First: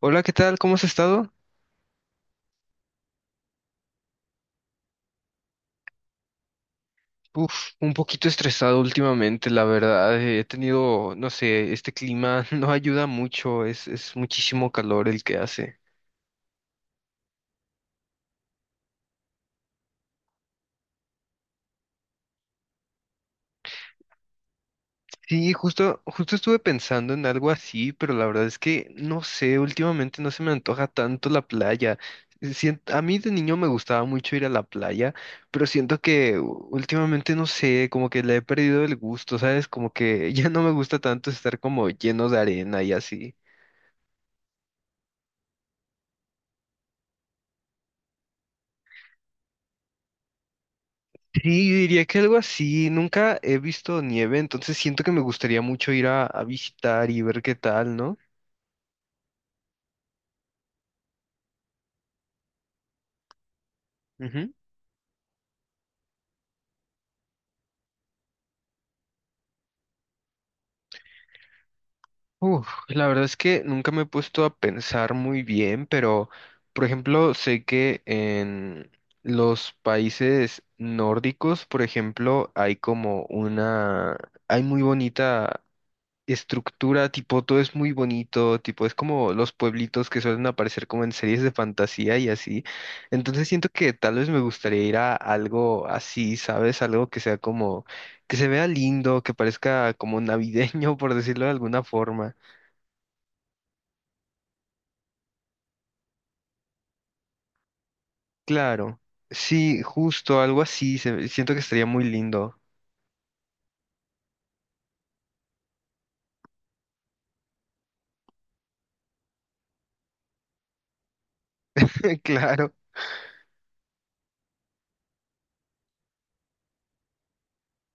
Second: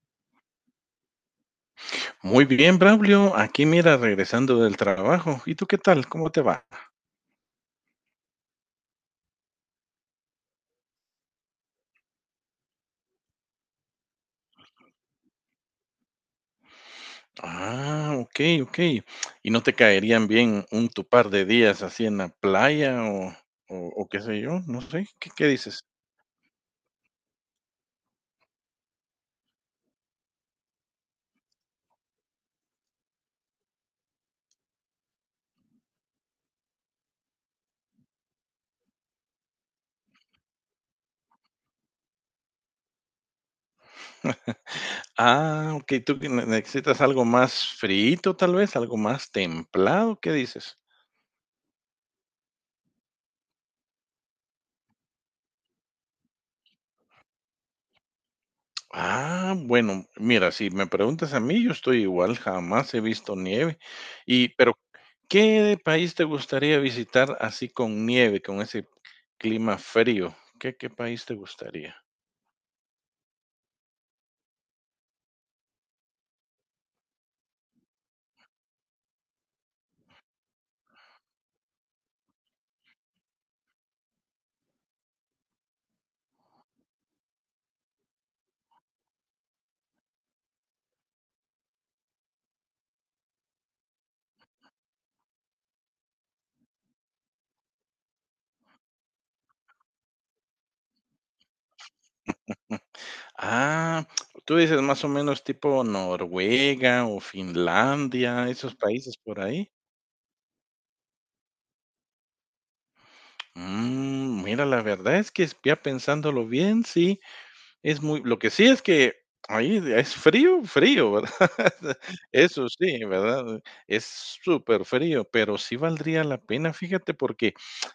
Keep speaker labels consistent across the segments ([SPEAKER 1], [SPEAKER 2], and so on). [SPEAKER 1] Hola, ¿qué tal? ¿Cómo has estado?
[SPEAKER 2] Muy bien, Braulio. Aquí mira, regresando del trabajo. ¿Y tú qué tal? ¿Cómo te va?
[SPEAKER 1] Uf, un poquito estresado últimamente, la verdad. He tenido, no sé, este clima no ayuda mucho, es muchísimo calor el que hace.
[SPEAKER 2] Ah, ok, ok. ¿Y no te caerían bien un tu par de días así en la playa o qué sé yo? No sé. ¿Qué
[SPEAKER 1] Sí,
[SPEAKER 2] dices?
[SPEAKER 1] justo estuve pensando en algo así, pero la verdad es que no sé, últimamente no se me antoja tanto la playa. A mí de niño me gustaba mucho ir a la playa, pero siento que últimamente no sé, como que le he perdido el gusto, ¿sabes? Como que ya no me gusta tanto estar como lleno de arena y así.
[SPEAKER 2] Ah, ok. ¿Tú que necesitas algo más frito, tal vez? ¿Algo más templado? ¿Qué dices?
[SPEAKER 1] Sí, yo diría que algo así. Nunca he visto nieve, entonces siento que me gustaría mucho ir a visitar y ver qué tal, ¿no?
[SPEAKER 2] Ah, bueno, mira, si me preguntas a mí, yo estoy igual. Jamás he visto nieve. Y,
[SPEAKER 1] Ujú.
[SPEAKER 2] pero, ¿qué país te gustaría visitar así con nieve, con ese clima frío? ¿Qué país te gustaría?
[SPEAKER 1] Uf, la verdad es que nunca me he puesto a pensar muy bien, pero por ejemplo, sé que en los países nórdicos, por ejemplo, hay muy bonita estructura, tipo, todo es muy bonito, tipo, es como los pueblitos que suelen aparecer como en series de fantasía y así. Entonces siento que tal vez me gustaría ir a algo así, ¿sabes? Algo que sea como, que se vea lindo, que parezca como navideño, por decirlo de alguna forma.
[SPEAKER 2] Ah, tú dices más o menos tipo Noruega o Finlandia, esos
[SPEAKER 1] Claro,
[SPEAKER 2] países por ahí.
[SPEAKER 1] sí, justo, algo así, siento que estaría muy lindo.
[SPEAKER 2] Mm, mira, la verdad es que ya pensándolo bien, sí, es muy lo que sí es que ahí es frío, frío, ¿verdad? Eso
[SPEAKER 1] Claro.
[SPEAKER 2] sí, ¿verdad? Es súper frío, pero sí valdría la pena, fíjate, porque,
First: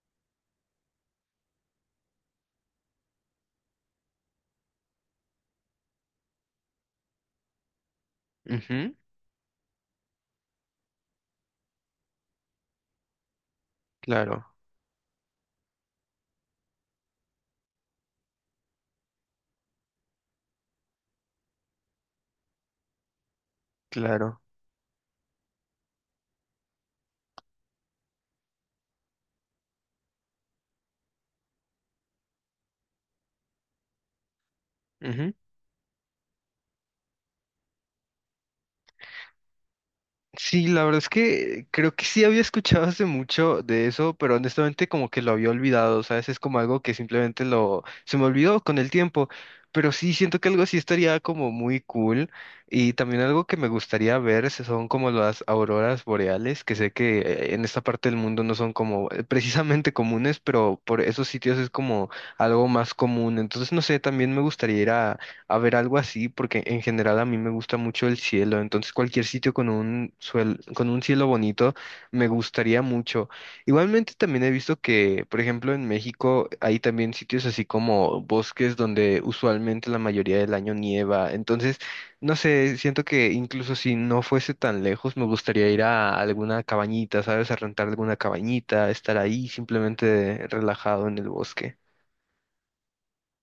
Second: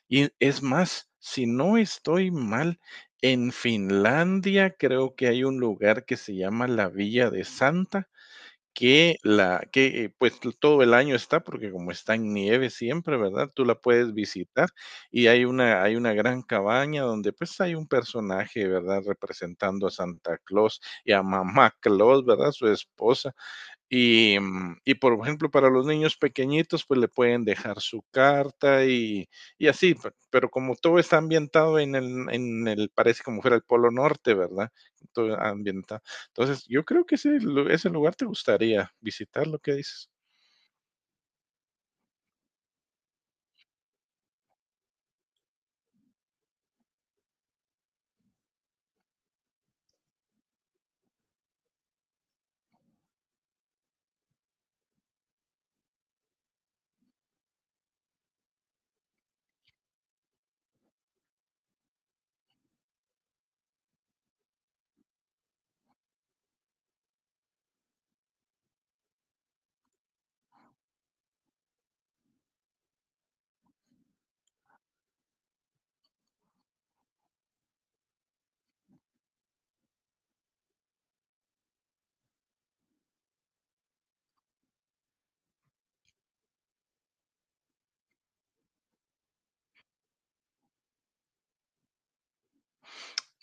[SPEAKER 2] y es más, si no estoy mal, en Finlandia creo que hay un lugar que se llama la Villa de Santa,
[SPEAKER 1] Ujú,
[SPEAKER 2] que la que pues todo el año está porque como está en nieve siempre, ¿verdad? Tú la puedes
[SPEAKER 1] claro,
[SPEAKER 2] visitar y hay una gran cabaña donde pues hay un personaje, ¿verdad?, representando a Santa Claus y a Mamá Claus, ¿verdad?, su esposa. Y,
[SPEAKER 1] claro.
[SPEAKER 2] mm, y, por ejemplo, para los niños pequeñitos, pues le pueden dejar su carta y así, pero como todo está ambientado en el, parece como fuera el Polo Norte, ¿verdad? Todo ambientado. Entonces, yo creo que ese lugar te gustaría visitar, lo que dices.
[SPEAKER 1] Sí, la verdad es que creo que sí había escuchado hace mucho de eso, pero honestamente como que lo había olvidado, ¿sabes? Es como algo que simplemente lo se me olvidó con el tiempo, pero sí siento que algo así estaría como muy cool y también algo que me gustaría ver son como las auroras boreales, que sé que en esta parte del mundo no son como precisamente comunes, pero por esos sitios es como algo más común, entonces no sé, también me gustaría ir a ver, algo así, porque en general a mí me gusta mucho el cielo, entonces cualquier sitio con un con un cielo bonito me gustaría mucho. Igualmente también he visto que, por ejemplo, en México hay también sitios así como bosques donde usualmente la mayoría del año nieva, entonces, no sé, siento que incluso si no fuese tan lejos, me gustaría ir a alguna cabañita, ¿sabes? A rentar alguna cabañita, estar ahí simplemente relajado en el bosque.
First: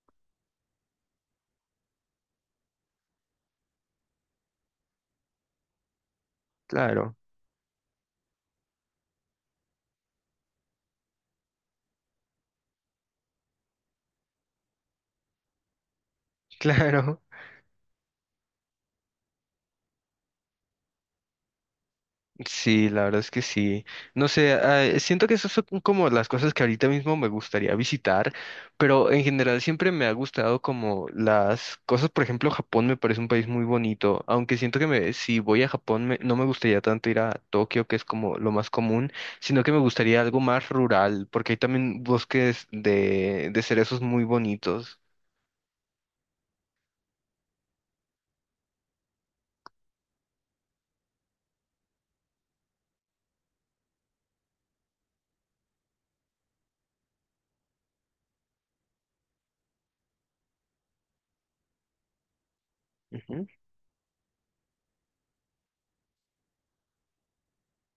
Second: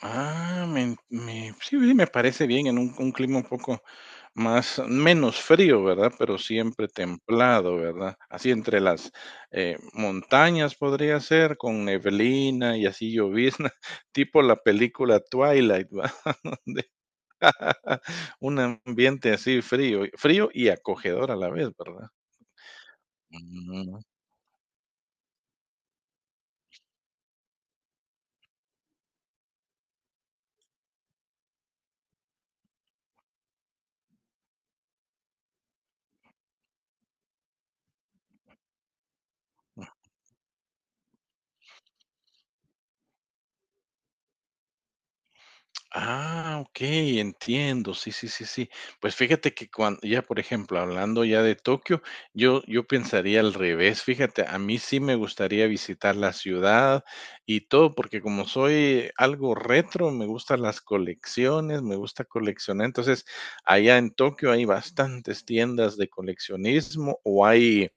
[SPEAKER 2] Ah, sí, sí, me parece bien en un clima un poco más menos frío, ¿verdad? Pero siempre
[SPEAKER 1] Claro,
[SPEAKER 2] templado, ¿verdad? Así entre las, montañas, podría ser, con neblina y así llovizna, tipo la película Twilight, ¿verdad? Donde
[SPEAKER 1] claro.
[SPEAKER 2] un ambiente así frío, frío y acogedor a la vez, ¿verdad?
[SPEAKER 1] Sí, la verdad es que sí.
[SPEAKER 2] Mm.
[SPEAKER 1] No sé, siento que esas son como las cosas que ahorita mismo me gustaría visitar, pero en general siempre me ha gustado como las cosas, por ejemplo, Japón me parece un país muy bonito, aunque siento que me, si voy a Japón no me gustaría tanto ir a Tokio, que es como lo más común, sino que me gustaría algo más rural, porque hay también bosques de cerezos muy bonitos.
[SPEAKER 2] Ah, okey, entiendo. Sí, sí, sí, sí. Pues fíjate que cuando ya, por ejemplo, hablando ya de Tokio, yo pensaría al revés, fíjate, a mí sí me gustaría visitar la ciudad y todo, porque como soy algo retro, me gustan las colecciones, me gusta coleccionar. Entonces,
[SPEAKER 1] Ujú,
[SPEAKER 2] allá en Tokio hay bastantes tiendas de coleccionismo o hay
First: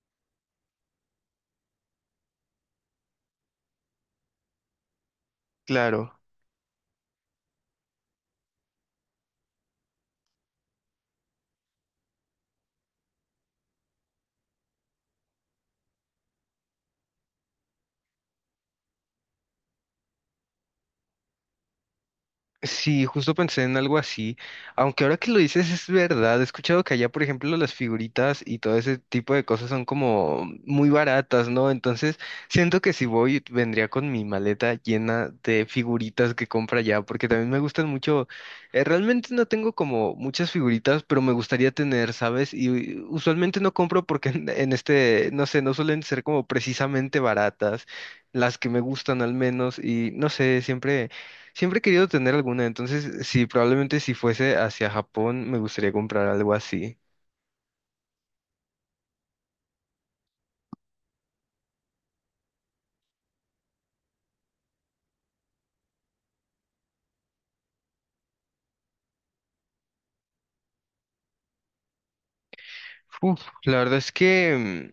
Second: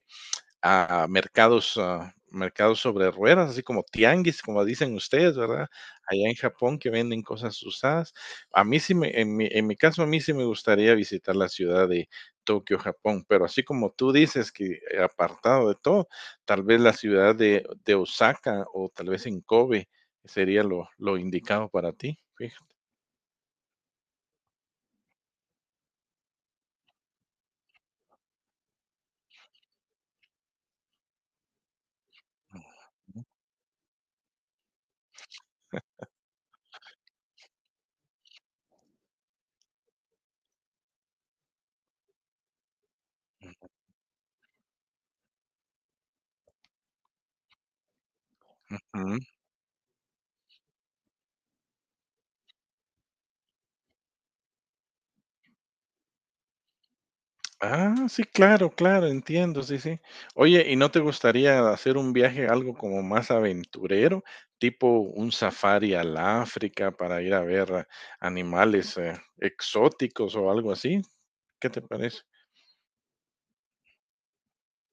[SPEAKER 2] a mercados, ah, mercados sobre ruedas, así como tianguis, como dicen ustedes, ¿verdad?
[SPEAKER 1] claro.
[SPEAKER 2] Allá en Japón que venden cosas usadas. A mí sí me, en mi caso, a mí sí me gustaría visitar la ciudad de Tokio, Japón, pero así como tú dices que apartado de todo, tal vez la ciudad de Osaka o tal vez en Kobe sería lo indicado para ti, fija-.
[SPEAKER 1] Sí, justo pensé en algo así, aunque ahora que lo dices es verdad, he escuchado que allá, por ejemplo, las figuritas y todo ese tipo de cosas son como muy baratas, ¿no? Entonces, siento que si voy, vendría con mi maleta llena de figuritas que compra allá, porque también me gustan mucho, realmente no tengo como muchas figuritas, pero me gustaría tener, ¿sabes? Y usualmente no compro porque en este, no sé, no suelen ser como precisamente baratas, las que me gustan al menos, y no sé, siempre... Siempre he querido tener alguna, entonces sí, probablemente si fuese hacia Japón me gustaría comprar algo así.
[SPEAKER 2] Ah, sí, claro, claro, entiendo, sí, sí. Oye, ¿y no te gustaría hacer un viaje algo como más aventurero, tipo un safari al África para ir a ver animales exóticos o algo así? ¿Qué te parece?
[SPEAKER 1] Uf, la verdad es que...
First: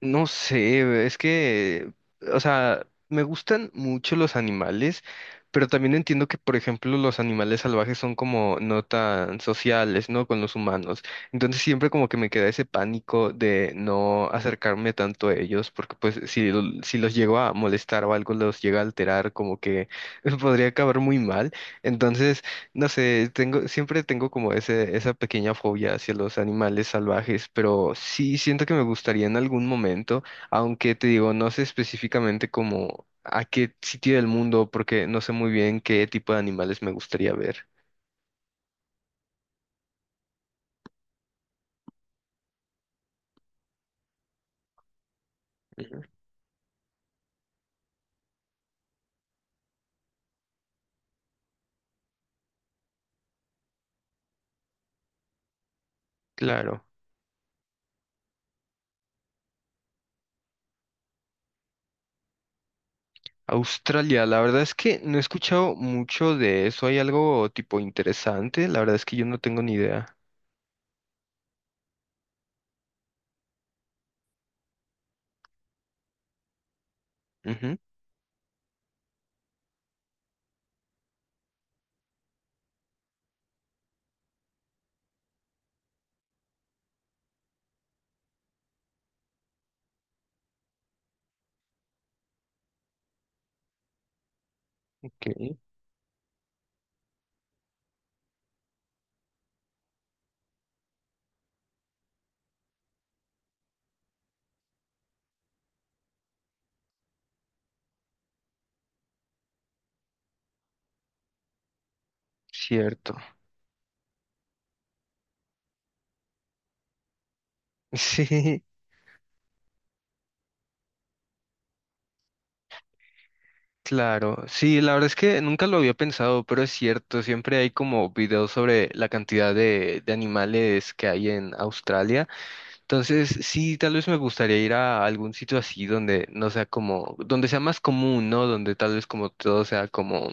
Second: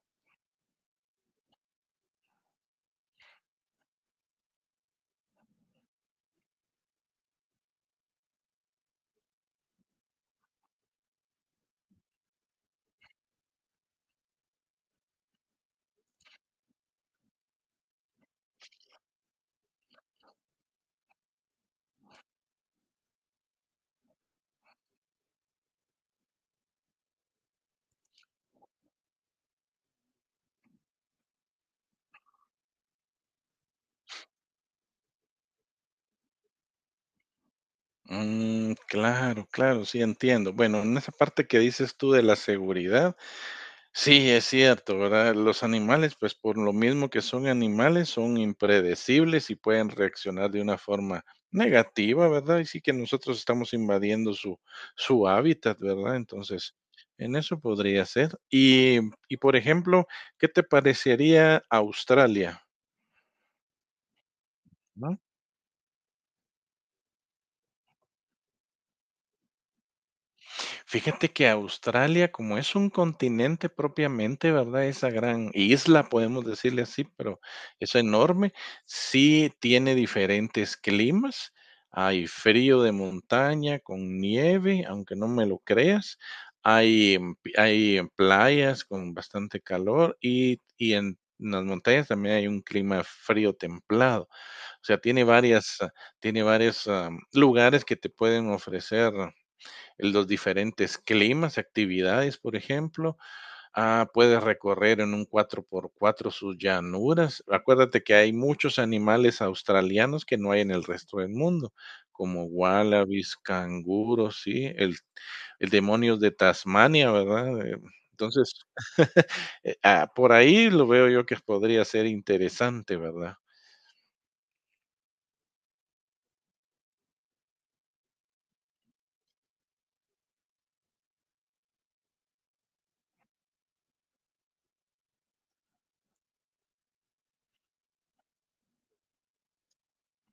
[SPEAKER 1] mm, no sé, es que, o sea, me gustan mucho los animales, pero también entiendo que, por ejemplo, los animales salvajes son como no tan sociales, ¿no? Con los humanos. Entonces siempre como que me queda ese pánico de no acercarme tanto a ellos, porque pues si, si los llego a molestar o algo los llega a alterar, como que podría acabar muy mal. Entonces no sé, siempre tengo como ese, esa pequeña fobia hacia los animales salvajes, pero sí siento que me gustaría en algún momento, aunque te digo, no sé específicamente como a qué sitio del mundo, porque no sé muy bien qué tipo de animales me gustaría ver.
[SPEAKER 2] Mm, claro, claro, sí, entiendo. Bueno, en esa parte que dices tú de la seguridad, sí, es cierto, ¿verdad? Los
[SPEAKER 1] Ujú.
[SPEAKER 2] animales, pues por lo mismo que son animales, son impredecibles y pueden reaccionar de una forma negativa, ¿verdad? Y sí que nosotros estamos invadiendo su, su hábitat, ¿verdad? Entonces,
[SPEAKER 1] Claro.
[SPEAKER 2] en eso podría ser. Y por ejemplo, ¿qué te parecería Australia?
[SPEAKER 1] Australia, la verdad es que no
[SPEAKER 2] ¿No?
[SPEAKER 1] he escuchado mucho de eso. ¿Hay algo tipo interesante? La verdad es que yo no tengo ni idea.
[SPEAKER 2] Fíjate que Australia, como es un continente propiamente, ¿verdad?, esa gran isla, podemos decirle así, pero
[SPEAKER 1] Ujú,
[SPEAKER 2] es enorme. Sí tiene diferentes climas. Hay frío de montaña con nieve, aunque no me lo creas. Hay, playas con bastante calor y en las montañas también hay un clima frío templado. O sea, tiene
[SPEAKER 1] ok,
[SPEAKER 2] varias, ah, tiene varios lugares que te pueden ofrecer los diferentes climas, actividades, por ejemplo. Ah, puedes recorrer en un cuatro por cuatro sus llanuras. Acuérdate que hay muchos animales australianos que no hay en el resto del mundo, como
[SPEAKER 1] cierto.
[SPEAKER 2] wallabies, canguros, sí, el demonios de Tasmania, ¿verdad?
[SPEAKER 1] Sí,
[SPEAKER 2] Entonces, por ahí lo veo yo que podría ser interesante, ¿verdad?
[SPEAKER 1] claro. Sí, la verdad es que nunca lo había pensado, pero es cierto. Siempre hay como videos sobre la cantidad de animales que hay en Australia. Entonces, sí, tal vez me gustaría ir a algún sitio así donde no sea como, donde sea más común, ¿no? Donde tal vez como todo sea como,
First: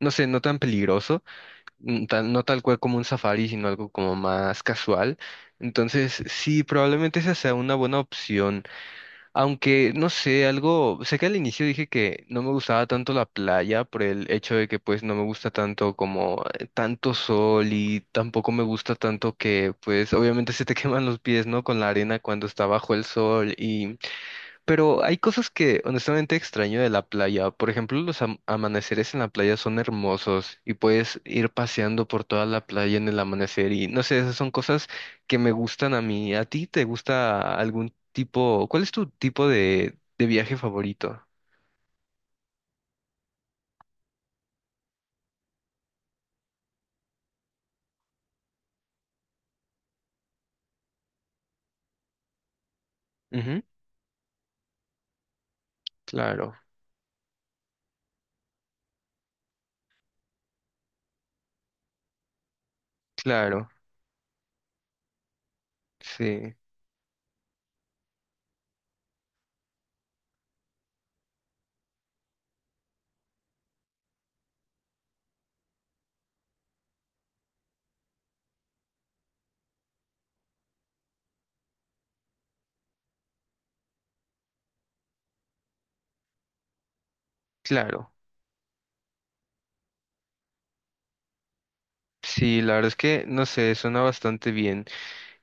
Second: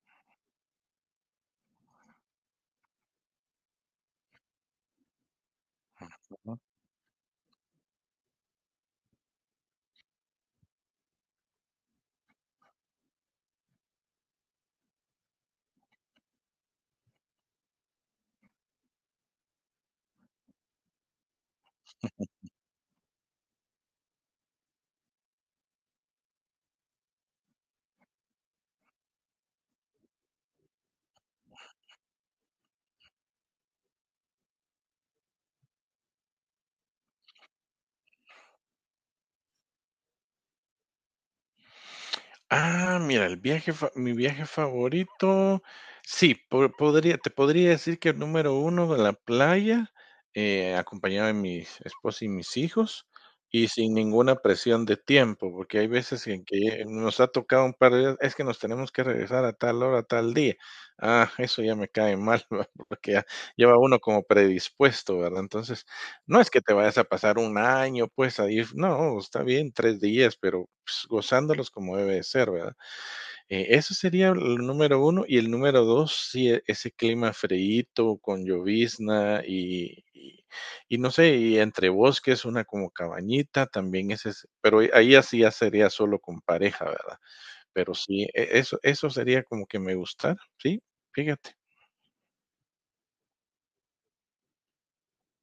[SPEAKER 1] no sé, no tan peligroso. Mm, no tal cual como un safari, sino algo como más casual. Entonces, sí, probablemente esa sea una buena opción. Aunque, no sé, algo, sé que al inicio dije que no me gustaba tanto la playa por el hecho de que pues no me gusta tanto como tanto sol y tampoco me gusta tanto que pues obviamente se te queman los pies, ¿no? Con la arena cuando está bajo el sol, pero hay cosas que honestamente extraño de la playa. Por ejemplo, los amaneceres en la playa son hermosos y puedes ir paseando por toda la playa en el amanecer y no sé, esas son cosas que me gustan a mí. ¿A ti te gusta algún tipo? ¿Cuál es tu tipo de viaje favorito?
[SPEAKER 2] Ah, mira, el viaje fa mi viaje favorito, sí, po podría te podría decir que el número uno, de la playa, acompañado de mi esposa y mis hijos,
[SPEAKER 1] Ujú,
[SPEAKER 2] y sin ninguna presión de tiempo, porque hay veces en
[SPEAKER 1] claro,
[SPEAKER 2] que nos ha tocado un par de días, es que nos tenemos que regresar a tal hora, tal día. Ah, eso ya me cae mal, ¿verdad? Porque ya ya
[SPEAKER 1] claro,
[SPEAKER 2] va uno como predispuesto, ¿verdad? Entonces, no es
[SPEAKER 1] sí,
[SPEAKER 2] que te vayas a pasar un año, pues, ahí, no, está bien, 3 días, pero, pues, gozándolos como debe de ser, ¿verdad? Eso sería el número uno, y el número 2, sí, ese clima freíto con llovizna y no sé, y entre bosques, una como cabañita, también ese es, pero ahí así ya sería solo con pareja, ¿verdad? Pero
[SPEAKER 1] claro.
[SPEAKER 2] sí, eso, sería como que me gustara, sí, fíjate.
[SPEAKER 1] Sí, la verdad es que no sé, suena bastante bien.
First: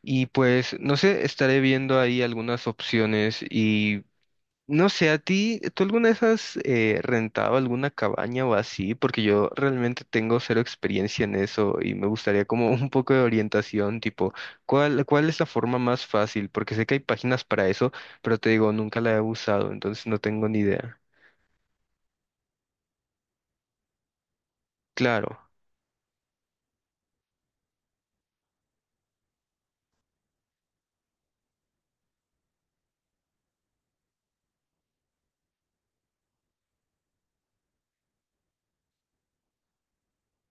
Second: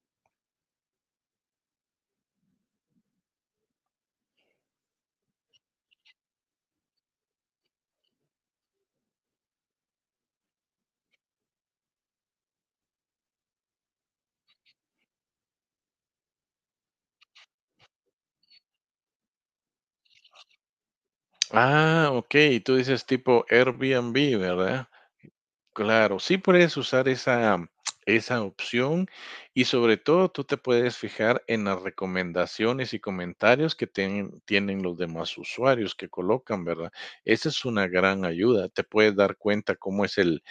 [SPEAKER 1] Y pues, no sé, estaré viendo ahí algunas opciones y no sé, a ti, ¿tú alguna vez has rentado alguna cabaña o así? Porque yo realmente tengo cero experiencia en eso y me gustaría como un poco de orientación, tipo, ¿cuál es la forma más fácil? Porque sé que hay páginas para eso, pero te digo, nunca la he usado, entonces no tengo ni idea.
[SPEAKER 2] Ah, okey, tú dices tipo Airbnb, ¿verdad?
[SPEAKER 1] Claro,
[SPEAKER 2] Claro, sí puedes usar esa, esa opción, y sobre todo tú te puedes fijar en las recomendaciones y comentarios que tienen los demás usuarios que colocan, ¿verdad? Esa es una gran ayuda. Te puedes dar cuenta cómo es el,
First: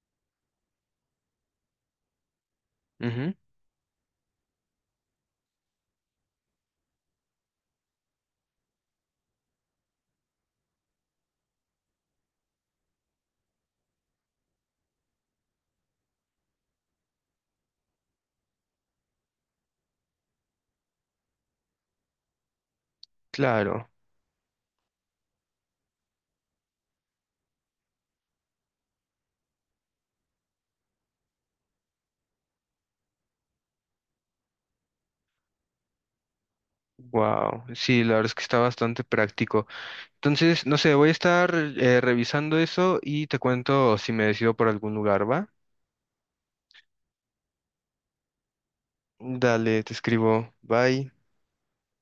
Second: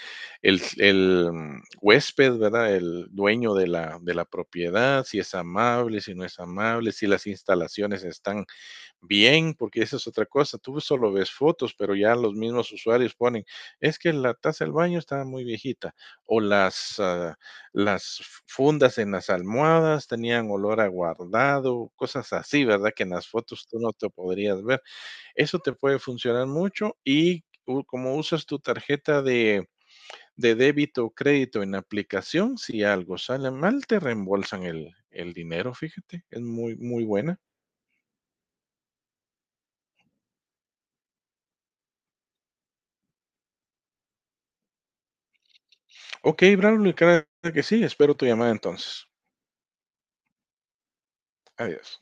[SPEAKER 2] el, el, mm, huésped, ¿verdad?, el
[SPEAKER 1] ujú,
[SPEAKER 2] dueño de la propiedad, si es amable, si no es amable, si las instalaciones están bien, porque esa es otra cosa. Tú solo ves fotos, pero ya los mismos usuarios ponen, es que la taza del baño está muy viejita o las, las fundas en las almohadas tenían olor a guardado, cosas así, ¿verdad?, que en las fotos tú
[SPEAKER 1] claro.
[SPEAKER 2] no te podrías ver. Eso te puede funcionar mucho, y como usas tu tarjeta de débito o crédito en la aplicación, si algo sale mal, te reembolsan el dinero, fíjate, es muy, muy buena.
[SPEAKER 1] Wow, sí, la verdad es que está bastante práctico. Entonces, no sé, voy a estar revisando eso y te cuento si me decido por algún lugar, ¿va?
[SPEAKER 2] Ok, Braulio, claro que sí. Espero tu llamada entonces.
[SPEAKER 1] Dale, te escribo. Bye.
[SPEAKER 2] Adiós.